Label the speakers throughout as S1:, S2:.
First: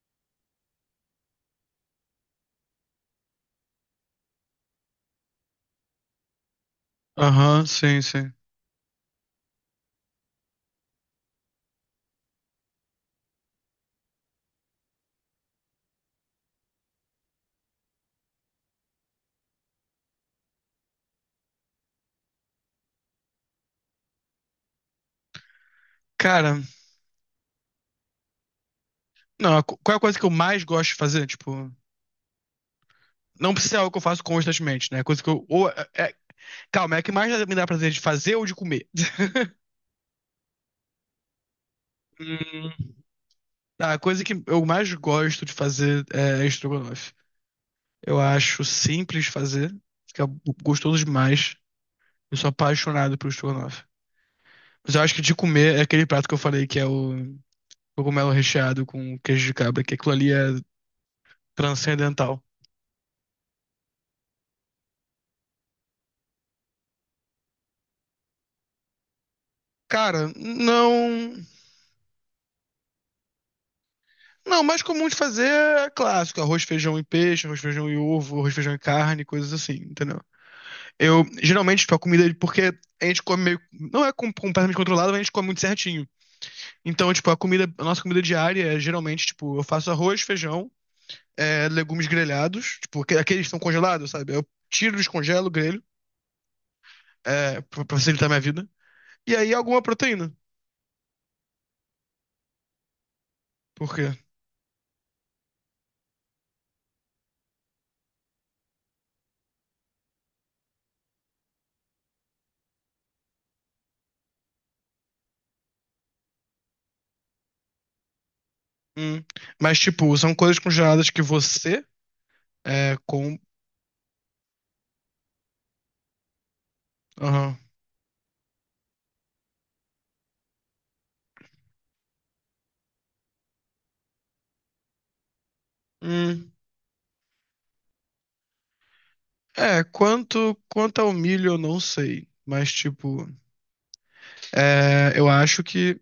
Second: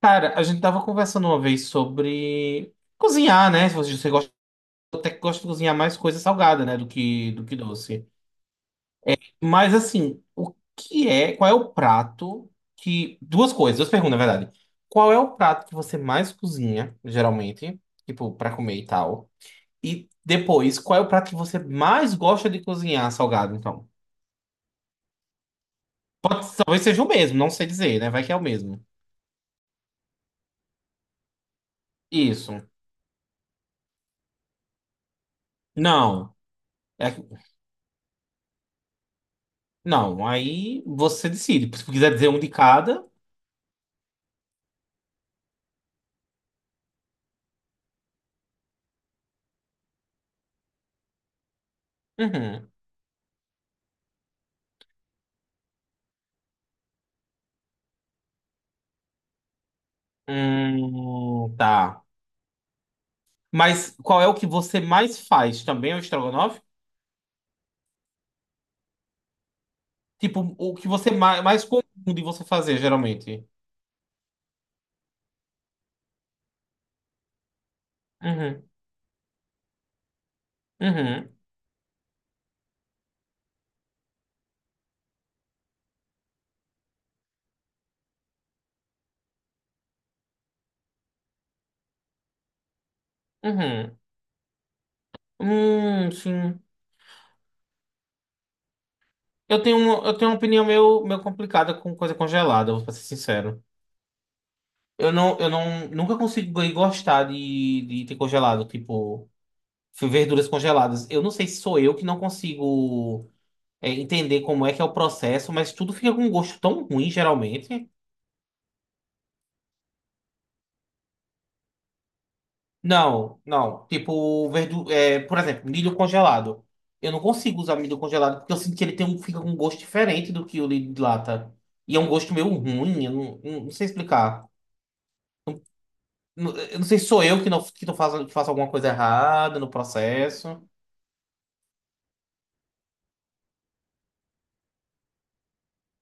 S1: Cara, a gente tava conversando uma vez sobre cozinhar, né? Se você gosta, até que gosta de cozinhar mais coisa salgada, né? Do que
S2: Aham, sim,
S1: doce.
S2: sim.
S1: Mas assim, o que é, qual é o prato que. Duas coisas, duas perguntas, na verdade. Qual é o prato que você mais cozinha, geralmente? Tipo, pra comer e tal. E depois, qual é o prato que você mais gosta de cozinhar salgado, então?
S2: Cara,
S1: Talvez seja o mesmo, não sei dizer, né? Vai que é o mesmo.
S2: não, qual é a coisa que eu mais gosto de fazer? Tipo,
S1: Isso.
S2: não precisa ser algo que eu faço constantemente, né? É coisa que eu. Ou,
S1: Não.
S2: calma, é a que
S1: É.
S2: mais me dá prazer de fazer ou de comer?
S1: Não, aí você decide. Se quiser dizer um de
S2: Hum,
S1: cada.
S2: tá, a coisa que eu mais gosto de fazer é estrogonofe. Eu acho simples de fazer, fica gostoso demais. Eu sou
S1: Uhum.
S2: apaixonado por estrogonofe. Mas eu acho que de comer é aquele prato que eu falei que é o cogumelo recheado com queijo de cabra, que aquilo ali é
S1: Tá.
S2: transcendental.
S1: Mas qual é o que você mais faz? Também é o estrogonofe?
S2: Cara,
S1: Tipo, o que você
S2: não.
S1: mais comum de você fazer, geralmente?
S2: Não, o mais comum de fazer é clássico: arroz, feijão e peixe; arroz, feijão e ovo; arroz,
S1: Uhum,
S2: feijão e carne, coisas assim, entendeu? Eu,
S1: uhum,
S2: geralmente, tipo, a comida, porque a gente come meio, não é completamente controlado, mas a gente come muito certinho. Então, tipo, a comida, a nossa comida diária é, geralmente, tipo, eu faço arroz, feijão, legumes grelhados, tipo, aqueles que estão
S1: uhum.
S2: congelados, sabe? Eu tiro, descongelo, grelho,
S1: Sim.
S2: pra facilitar minha vida. E aí,
S1: Eu tenho
S2: alguma
S1: uma, eu tenho
S2: proteína,
S1: uma opinião meio complicada com coisa congelada, vou ser sincero.
S2: por quê?
S1: Eu não, nunca consigo gostar de ter congelado, tipo, verduras congeladas. Eu não sei se sou eu que não consigo entender como é que é o processo, mas tudo fica com um gosto tão ruim, geralmente.
S2: Hum. Mas, tipo, são coisas congeladas que você, é, com...
S1: Não, não. Tipo, verdu é, por exemplo, milho congelado. Eu não
S2: Aham.
S1: consigo usar milho congelado porque eu sinto que ele tem um, fica com um gosto diferente do que o de lata. E é um gosto meio ruim, eu não sei explicar.
S2: Hum.
S1: Eu não sei se sou eu que não que tô fazendo, que faço alguma coisa errada no
S2: É,
S1: processo.
S2: quanto ao milho eu não sei, mas tipo, é, eu acho que,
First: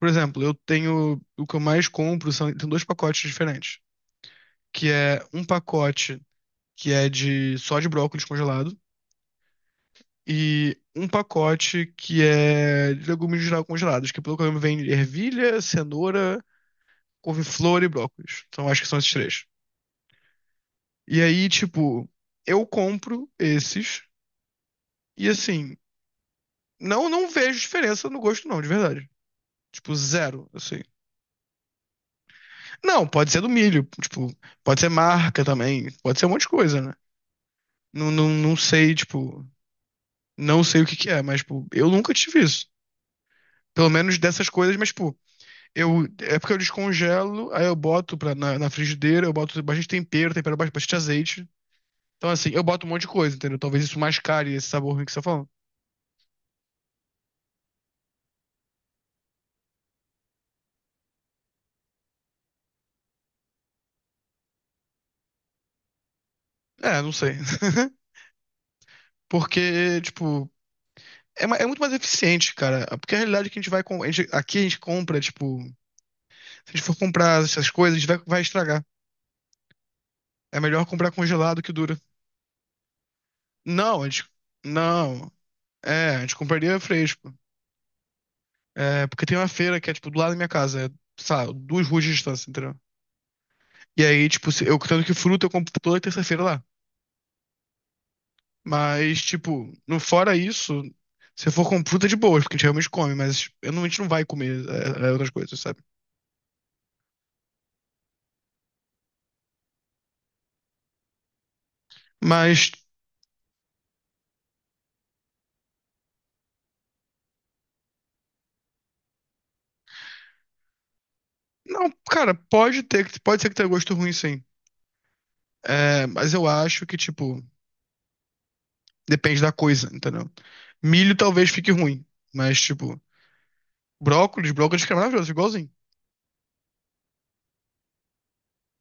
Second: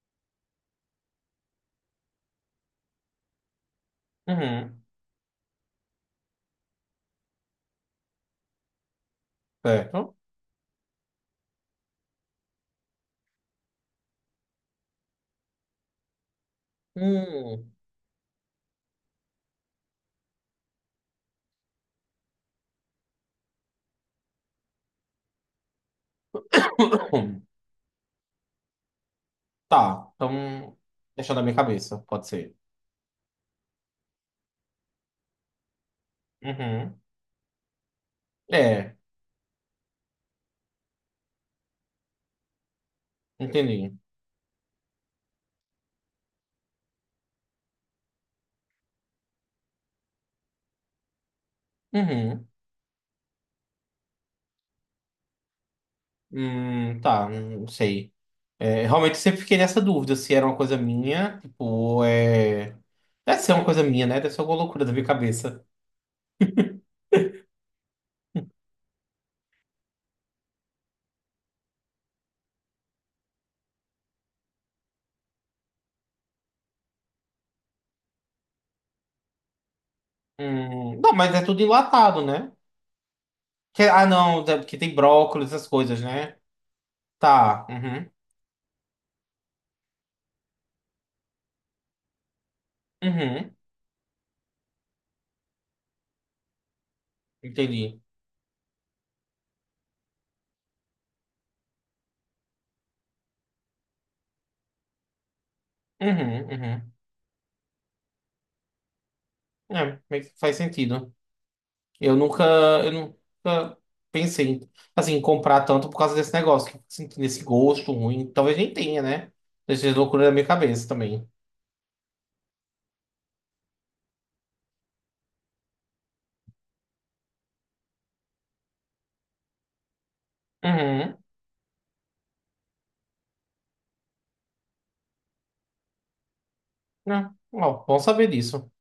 S2: por exemplo, eu tenho, o que eu mais compro são, tem dois pacotes diferentes,
S1: Uhum,
S2: que é um pacote que é de só de brócolis congelado
S1: certo.
S2: e um pacote que é de legumes em geral congelados, que pelo que eu lembro vem ervilha, cenoura,
S1: Hum.
S2: couve-flor e brócolis. Então acho que são esses três. E aí, tipo, eu compro esses e assim, não vejo diferença no gosto não, de verdade. Tipo,
S1: Tá,
S2: zero,
S1: então.
S2: assim.
S1: Deixando na minha cabeça, pode ser.
S2: Não, pode ser do milho, tipo, pode ser marca também, pode ser um monte de coisa, né?
S1: Uhum.
S2: Não sei,
S1: É,
S2: tipo, não sei o que que é, mas, tipo, eu nunca tive isso. Pelo
S1: entendi.
S2: menos dessas coisas, mas, tipo, eu, é porque eu descongelo, aí eu boto pra, na frigideira, eu boto bastante tempero, tempero bastante, bastante azeite. Então,
S1: Uhum.
S2: assim, eu boto um monte de coisa, entendeu? Talvez isso mascare esse sabor ruim que você tá falando.
S1: Tá, não sei. É, realmente eu sempre fiquei nessa dúvida se era uma coisa minha, tipo, ou é. Deve ser uma coisa minha, né? Deve ser alguma loucura da minha cabeça.
S2: É, não sei. Porque, tipo, é, é muito mais eficiente, cara. Porque a realidade é que a gente vai. A gente, aqui a gente compra, tipo. Se a gente for comprar essas coisas, a gente vai, vai estragar. É melhor comprar
S1: Não, mas é
S2: congelado
S1: tudo
S2: que dura.
S1: enlatado, né?
S2: Não,
S1: Ah,
S2: a gente.
S1: não, é porque tem
S2: Não.
S1: brócolis, essas coisas,
S2: É, a gente
S1: né?
S2: compraria fresco.
S1: Tá, uhum,
S2: É, porque tem uma feira que é, tipo, do lado da minha casa. É, sei duas ruas de distância, entendeu?
S1: uhum,
S2: E aí, tipo, eu tanto que fruta eu compro toda terça-feira lá.
S1: entendi.
S2: Mas, tipo, no fora isso, se eu for com fruta de boas, porque a gente realmente come, mas eu não, a gente não vai comer outras coisas, sabe?
S1: Uhum, uhum. É, meio que faz sentido. Eu nunca,
S2: Mas,
S1: eu nunca pensei, em, assim, em comprar tanto por causa desse negócio, que eu fico sentindo esse gosto ruim. Talvez nem tenha, né? Dessas loucuras da minha cabeça também.
S2: não, cara, pode ter, pode ser que tenha gosto ruim, sim. É, mas eu acho que, tipo, depende da coisa, entendeu? Milho
S1: Uhum.
S2: talvez fique ruim, mas, tipo, brócolis fica maravilhoso, igualzinho.
S1: Né? Ó, bom saber disso.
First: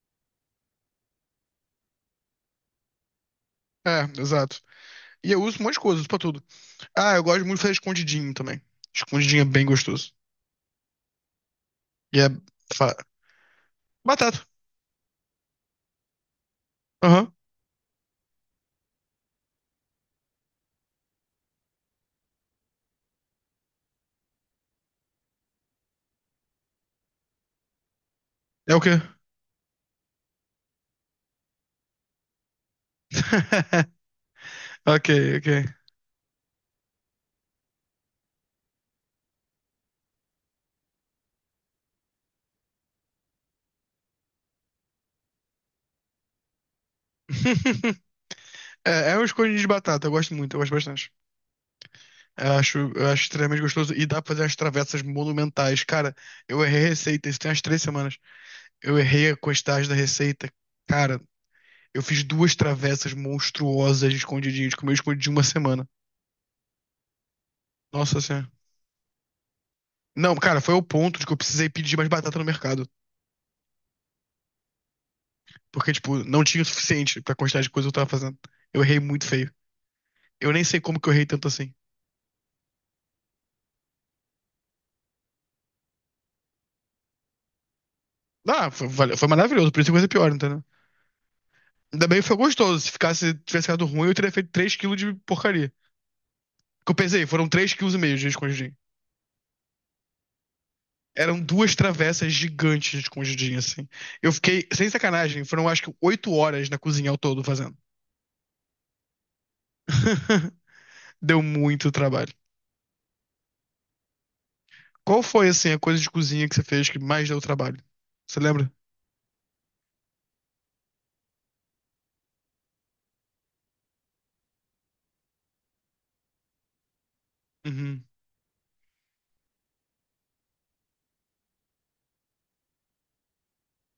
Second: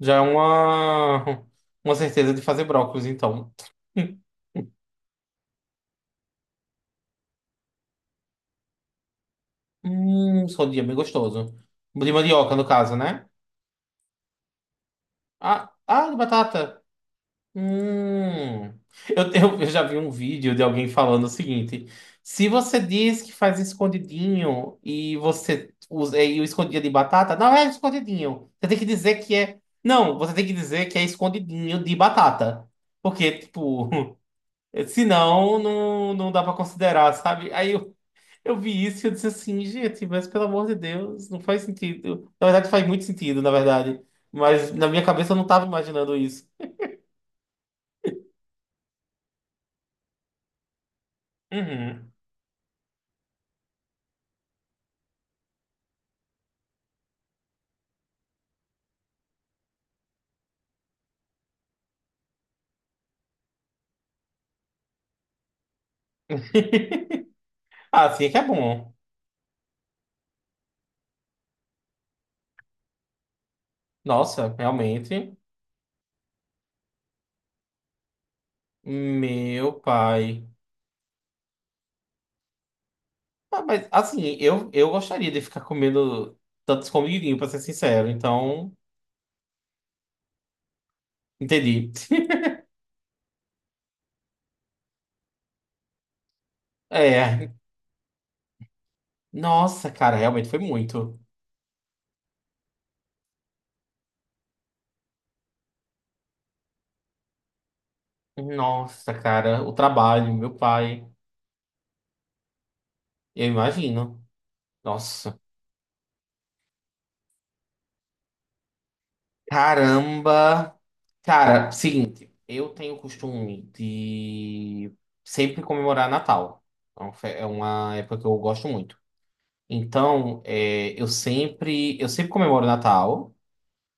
S1: Já é uma, uma certeza de fazer brócolis, então.
S2: É, exato. E eu uso um monte de coisa, uso pra tudo. Ah, eu gosto muito de fazer escondidinho também. Escondidinho é bem gostoso.
S1: Escondia, bem gostoso. De
S2: E é.
S1: mandioca, no
S2: fa-
S1: caso, né?
S2: Batata.
S1: Ah, ah, de batata.
S2: Aham.
S1: Hum. Eu já vi um vídeo de alguém falando o seguinte: se você diz que faz escondidinho e você usa o escondidinho de batata, não é escondidinho. Você
S2: É
S1: tem
S2: o
S1: que
S2: quê?
S1: dizer que é. Não, você tem que dizer que é escondidinho de batata. Porque, tipo.
S2: Ok, ok.
S1: Senão, não dá pra considerar, sabe? Aí eu vi isso e eu disse assim, gente, mas pelo amor de Deus, não faz sentido. Na verdade, faz muito sentido, na verdade. Mas na minha cabeça eu não tava imaginando isso.
S2: É, é um escondidinho de batata, eu gosto muito, eu gosto bastante.
S1: Uhum.
S2: Eu acho extremamente gostoso e dá pra fazer umas travessas monumentais. Cara, eu errei a receita, isso tem umas 3 semanas. Eu errei a quantidade da receita. Cara, eu fiz duas travessas monstruosas de escondidinho, de comi escondidinho uma semana.
S1: Ah,
S2: Nossa
S1: assim é que é
S2: senhora.
S1: bom.
S2: Não, cara, foi ao ponto de que eu precisei pedir mais batata no mercado.
S1: Nossa, realmente.
S2: Porque, tipo, não tinha o suficiente pra quantidade de coisa que eu tava fazendo. Eu errei muito feio.
S1: Meu pai.
S2: Eu nem sei como que eu errei tanto assim.
S1: Ah, mas, assim, eu gostaria de ficar comendo tantos escondidinho, pra ser sincero.
S2: Ah,
S1: Então,
S2: foi, foi maravilhoso, por isso que coisa pior, entendeu?
S1: entendi.
S2: Ainda bem que foi gostoso. Se ficasse, tivesse ficado ruim, eu teria feito 3 quilos de porcaria. Que eu pensei, foram
S1: É.
S2: 3 quilos e meio de escondidinho.
S1: Nossa, cara, realmente foi muito.
S2: Eram duas travessas gigantes de escondidinho, assim. Eu fiquei, sem sacanagem, foram acho que 8 horas na cozinha ao todo fazendo.
S1: Nossa, cara, o trabalho, meu pai.
S2: Deu muito trabalho.
S1: Eu imagino.
S2: Qual
S1: Nossa.
S2: foi, assim, a coisa de cozinha que você fez que mais deu trabalho? Você lembra?
S1: Caramba. Cara, seguinte, eu tenho o costume de sempre comemorar Natal. É uma
S2: Uhum,
S1: época que eu gosto muito. Então, eu sempre comemoro Natal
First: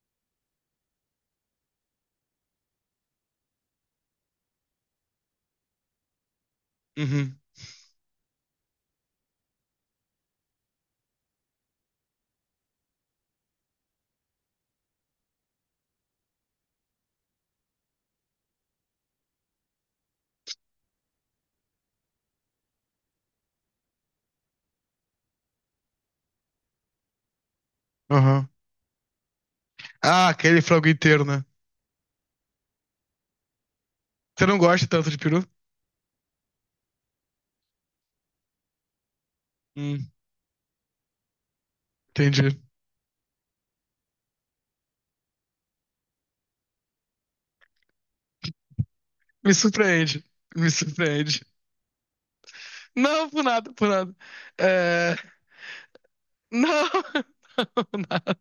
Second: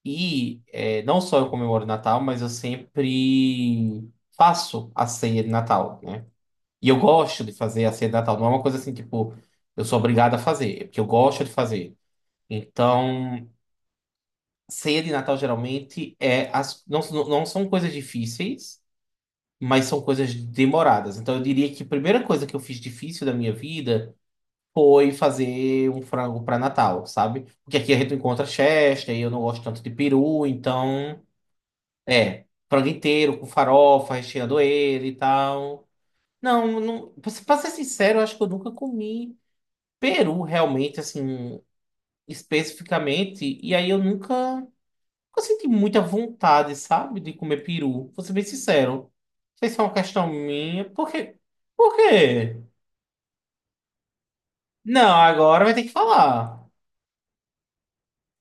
S1: e não só eu comemoro Natal, mas eu sempre faço a ceia de Natal, né? E eu
S2: uhum,
S1: gosto de fazer a ceia de Natal. Não é uma coisa assim, tipo, eu sou obrigado a fazer, é porque eu gosto de fazer. Então, ceia de Natal geralmente é não, não são coisas difíceis, mas são coisas demoradas. Então eu diria que a primeira coisa que eu fiz difícil da minha vida foi fazer um frango para Natal, sabe? Porque aqui a gente encontra
S2: aham.
S1: Chester e eu não gosto tanto de
S2: Ah,
S1: peru,
S2: aquele frango
S1: então
S2: inteiro, né?
S1: é frango inteiro com farofa,
S2: Você não
S1: recheando
S2: gosta
S1: ele
S2: tanto
S1: e
S2: de peru?
S1: tal. Não, não, para ser pra ser sincero, eu acho que eu nunca comi
S2: Hum,
S1: peru realmente assim
S2: entendi.
S1: especificamente, e aí eu nunca Eu senti muita vontade, sabe, de comer peru. Vou ser bem sincero. Não
S2: Me
S1: sei se é uma
S2: surpreende,
S1: questão
S2: me
S1: minha. Por quê?
S2: surpreende.
S1: Por quê?
S2: Não, por nada, por nada.
S1: Não,
S2: É...
S1: agora vai ter que falar.
S2: Não, nada,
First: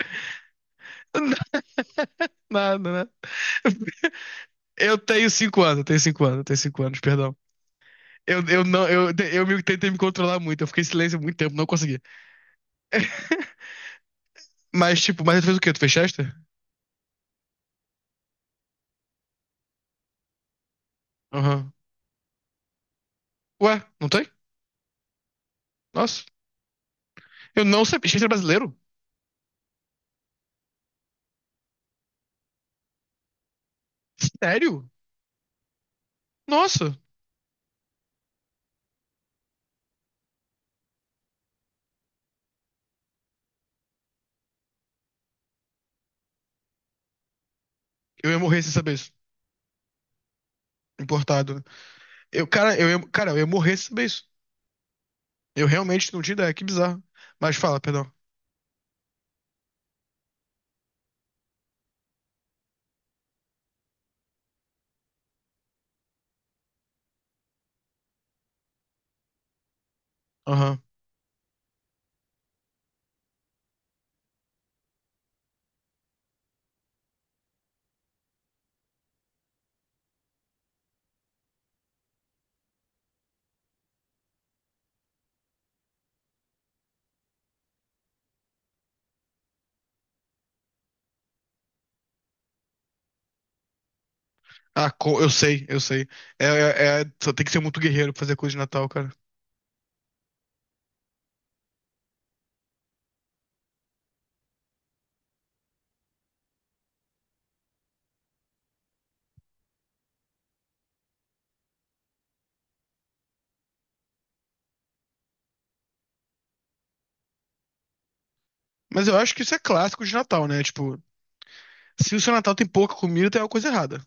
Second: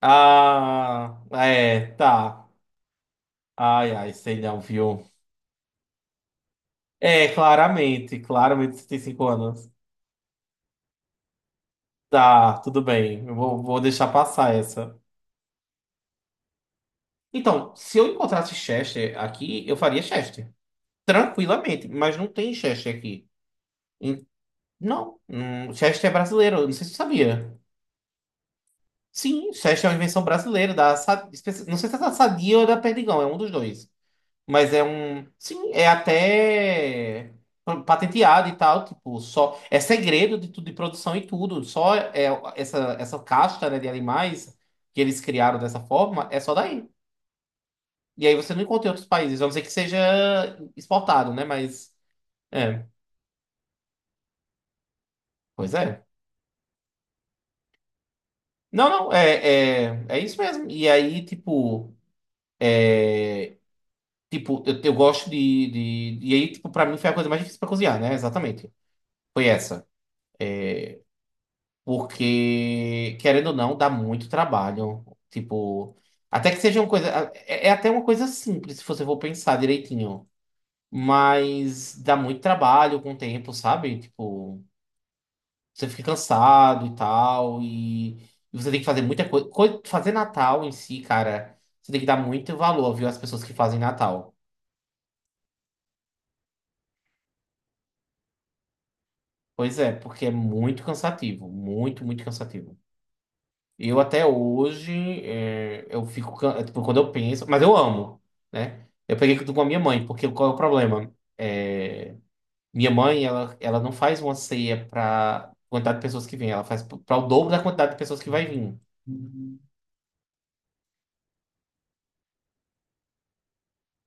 S1: Ah, é, tá.
S2: nada, nada.
S1: Ai, ai, sei não,
S2: Eu
S1: viu?
S2: tenho 5 anos, eu tenho cinco anos, eu tenho cinco anos,
S1: É,
S2: perdão.
S1: claramente,
S2: Eu
S1: claramente você
S2: não,
S1: tem cinco
S2: eu me,
S1: anos.
S2: tentei me controlar muito, eu fiquei em silêncio muito tempo, não consegui.
S1: Tá, tudo bem. Eu vou, vou deixar passar essa.
S2: Mas, tipo, mas tu fez o quê? Tu fez Chester?
S1: Então, se eu encontrasse Chester aqui, eu faria Chester.
S2: Aham.
S1: Tranquilamente, mas não tem Chester aqui.
S2: Ué, não
S1: Em-
S2: tem?
S1: Não, Chester é
S2: Nossa.
S1: brasileiro, eu não sei se você sabia.
S2: Eu não sabia. Gente, era brasileiro?
S1: Sim, Chester é uma invenção brasileira, não sei se é da Sadia ou da Perdigão, é um dos dois. Mas é
S2: Sério?
S1: um. Sim, é
S2: Nossa.
S1: até patenteado e tal, tipo, só. É segredo de tudo, de produção e tudo. Só é essa casta, né, de animais que eles criaram dessa forma é só daí. E
S2: Eu
S1: aí
S2: ia
S1: você
S2: morrer
S1: não
S2: sem
S1: encontra em
S2: saber
S1: outros
S2: isso.
S1: países, a não ser que seja exportado, né?
S2: Importado. Né?
S1: Mas.
S2: Eu,
S1: É,
S2: cara, eu ia morrer sem saber isso. Eu
S1: pois é.
S2: realmente não tinha ideia. Que bizarro. Mas fala, perdão.
S1: Não, não, é isso mesmo. E aí, tipo. Tipo, eu gosto de. E aí, tipo, pra mim foi a coisa mais difícil pra cozinhar, né? Exatamente. Foi essa.
S2: Aham.
S1: Porque, querendo ou não, dá muito trabalho. Tipo. Até que seja uma coisa. É até uma coisa simples, se você for pensar direitinho. Mas dá muito trabalho com o tempo, sabe? Tipo, você fica cansado e tal. E você tem que fazer muita coisa. Fazer Natal em si, cara, você tem que dar muito valor, viu? Às pessoas que fazem Natal.
S2: Ah, eu sei, eu sei. É, só tem que ser muito guerreiro pra fazer coisa de Natal, cara.
S1: Pois é, porque é muito cansativo, muito, muito cansativo. Eu até hoje, eu fico, tipo, quando eu penso, mas eu amo, né? Eu peguei tudo com a minha mãe, porque qual é o problema? É, minha mãe, ela não faz uma ceia para quantidade de pessoas que vem, ela faz para o dobro da quantidade de pessoas que vai vir.
S2: Mas eu acho que isso é clássico de Natal, né? Tipo, se o seu Natal tem pouca comida, tem alguma coisa errada.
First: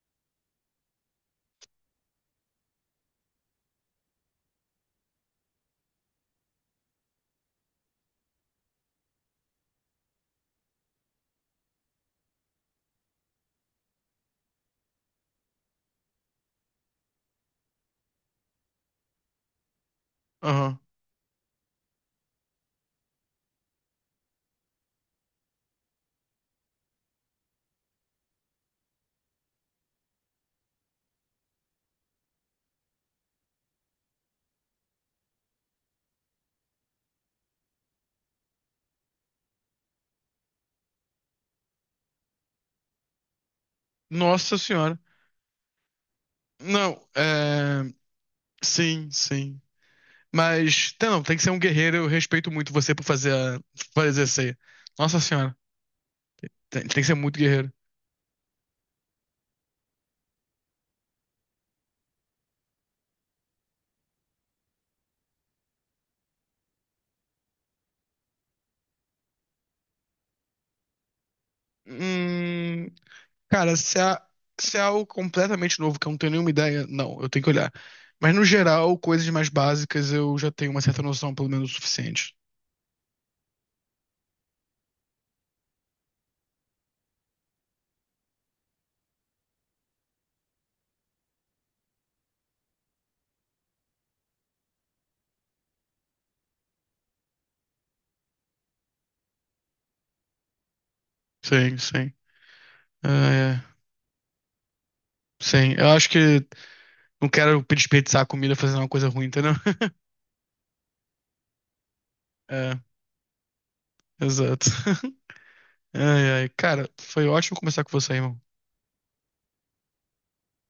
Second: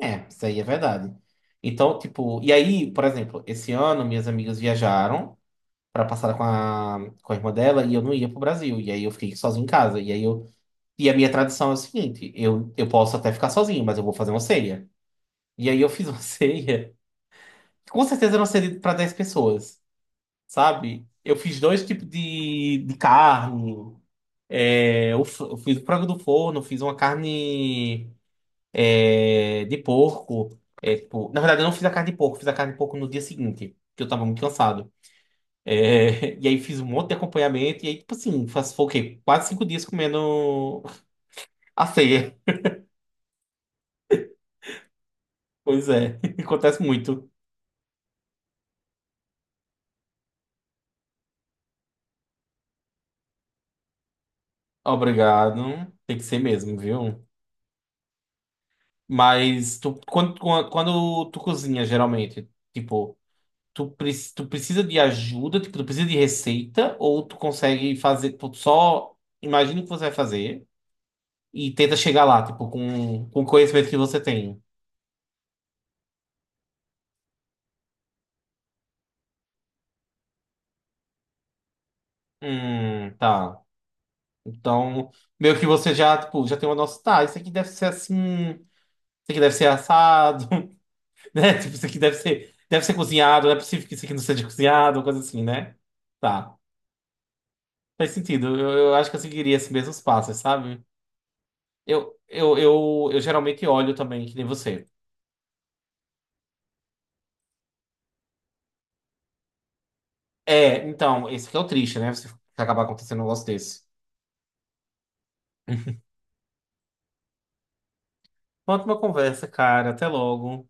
S1: É, isso aí é verdade. Então, tipo, e aí, por exemplo, esse ano minhas amigas viajaram para passar com a irmã dela e eu não ia pro Brasil, e aí eu fiquei sozinho em casa, e aí eu. E a minha tradição é o seguinte: eu posso até ficar sozinho, mas eu vou fazer uma ceia. E aí eu fiz uma ceia, que com certeza era uma ceia para 10 pessoas,
S2: Aham.
S1: sabe? Eu fiz dois tipos de carne, eu fiz o frango do forno, fiz uma carne de porco. Tipo, na verdade, eu não fiz a carne de porco, fiz a carne de porco no dia seguinte, porque eu tava muito cansado. É, e aí fiz um monte de acompanhamento, e aí, tipo assim, foi o quê? Quase 5 dias comendo a ceia.
S2: Nossa senhora.
S1: Pois é, acontece
S2: Não,
S1: muito.
S2: é. Sim, sim. Mas, tá, não, tem que ser um guerreiro. Eu respeito muito você por fazer essa aí. Nossa senhora,
S1: Obrigado. Tem que ser mesmo,
S2: tem que ser
S1: viu?
S2: muito guerreiro.
S1: Mas tu, quando tu cozinha, geralmente, tipo, tu precisa de ajuda, tipo, tu precisa de receita, ou tu consegue fazer, tu só imagina o que você vai fazer e tenta chegar lá, tipo,
S2: Hum,
S1: com o
S2: cara,
S1: conhecimento que você tem.
S2: se é algo completamente novo que eu não tenho nenhuma ideia, não, eu tenho que olhar. Mas no geral, coisas mais básicas eu já tenho uma certa noção, pelo menos o suficiente.
S1: Tá. Então, meio que você já, tipo, já tem uma noção, tá, isso aqui deve ser assim, isso aqui deve ser assado. Né? Tipo, isso aqui deve ser cozinhado, não é possível que isso aqui não seja cozinhado, coisa assim, né? Tá. Faz sentido. Eu acho que eu seguiria esses mesmos passos, sabe?
S2: Sim, sim.
S1: Eu
S2: Ah, é.
S1: geralmente olho também, que nem você.
S2: Sim, eu acho que não quero desperdiçar a comida fazendo uma coisa ruim, entendeu?
S1: É, então, esse que é o triste, né? Você
S2: É,
S1: acabar acontecendo um negócio desse.
S2: exato. Ai, ai. Cara, foi ótimo conversar com você, irmão.
S1: Ótima conversa, cara. Até logo.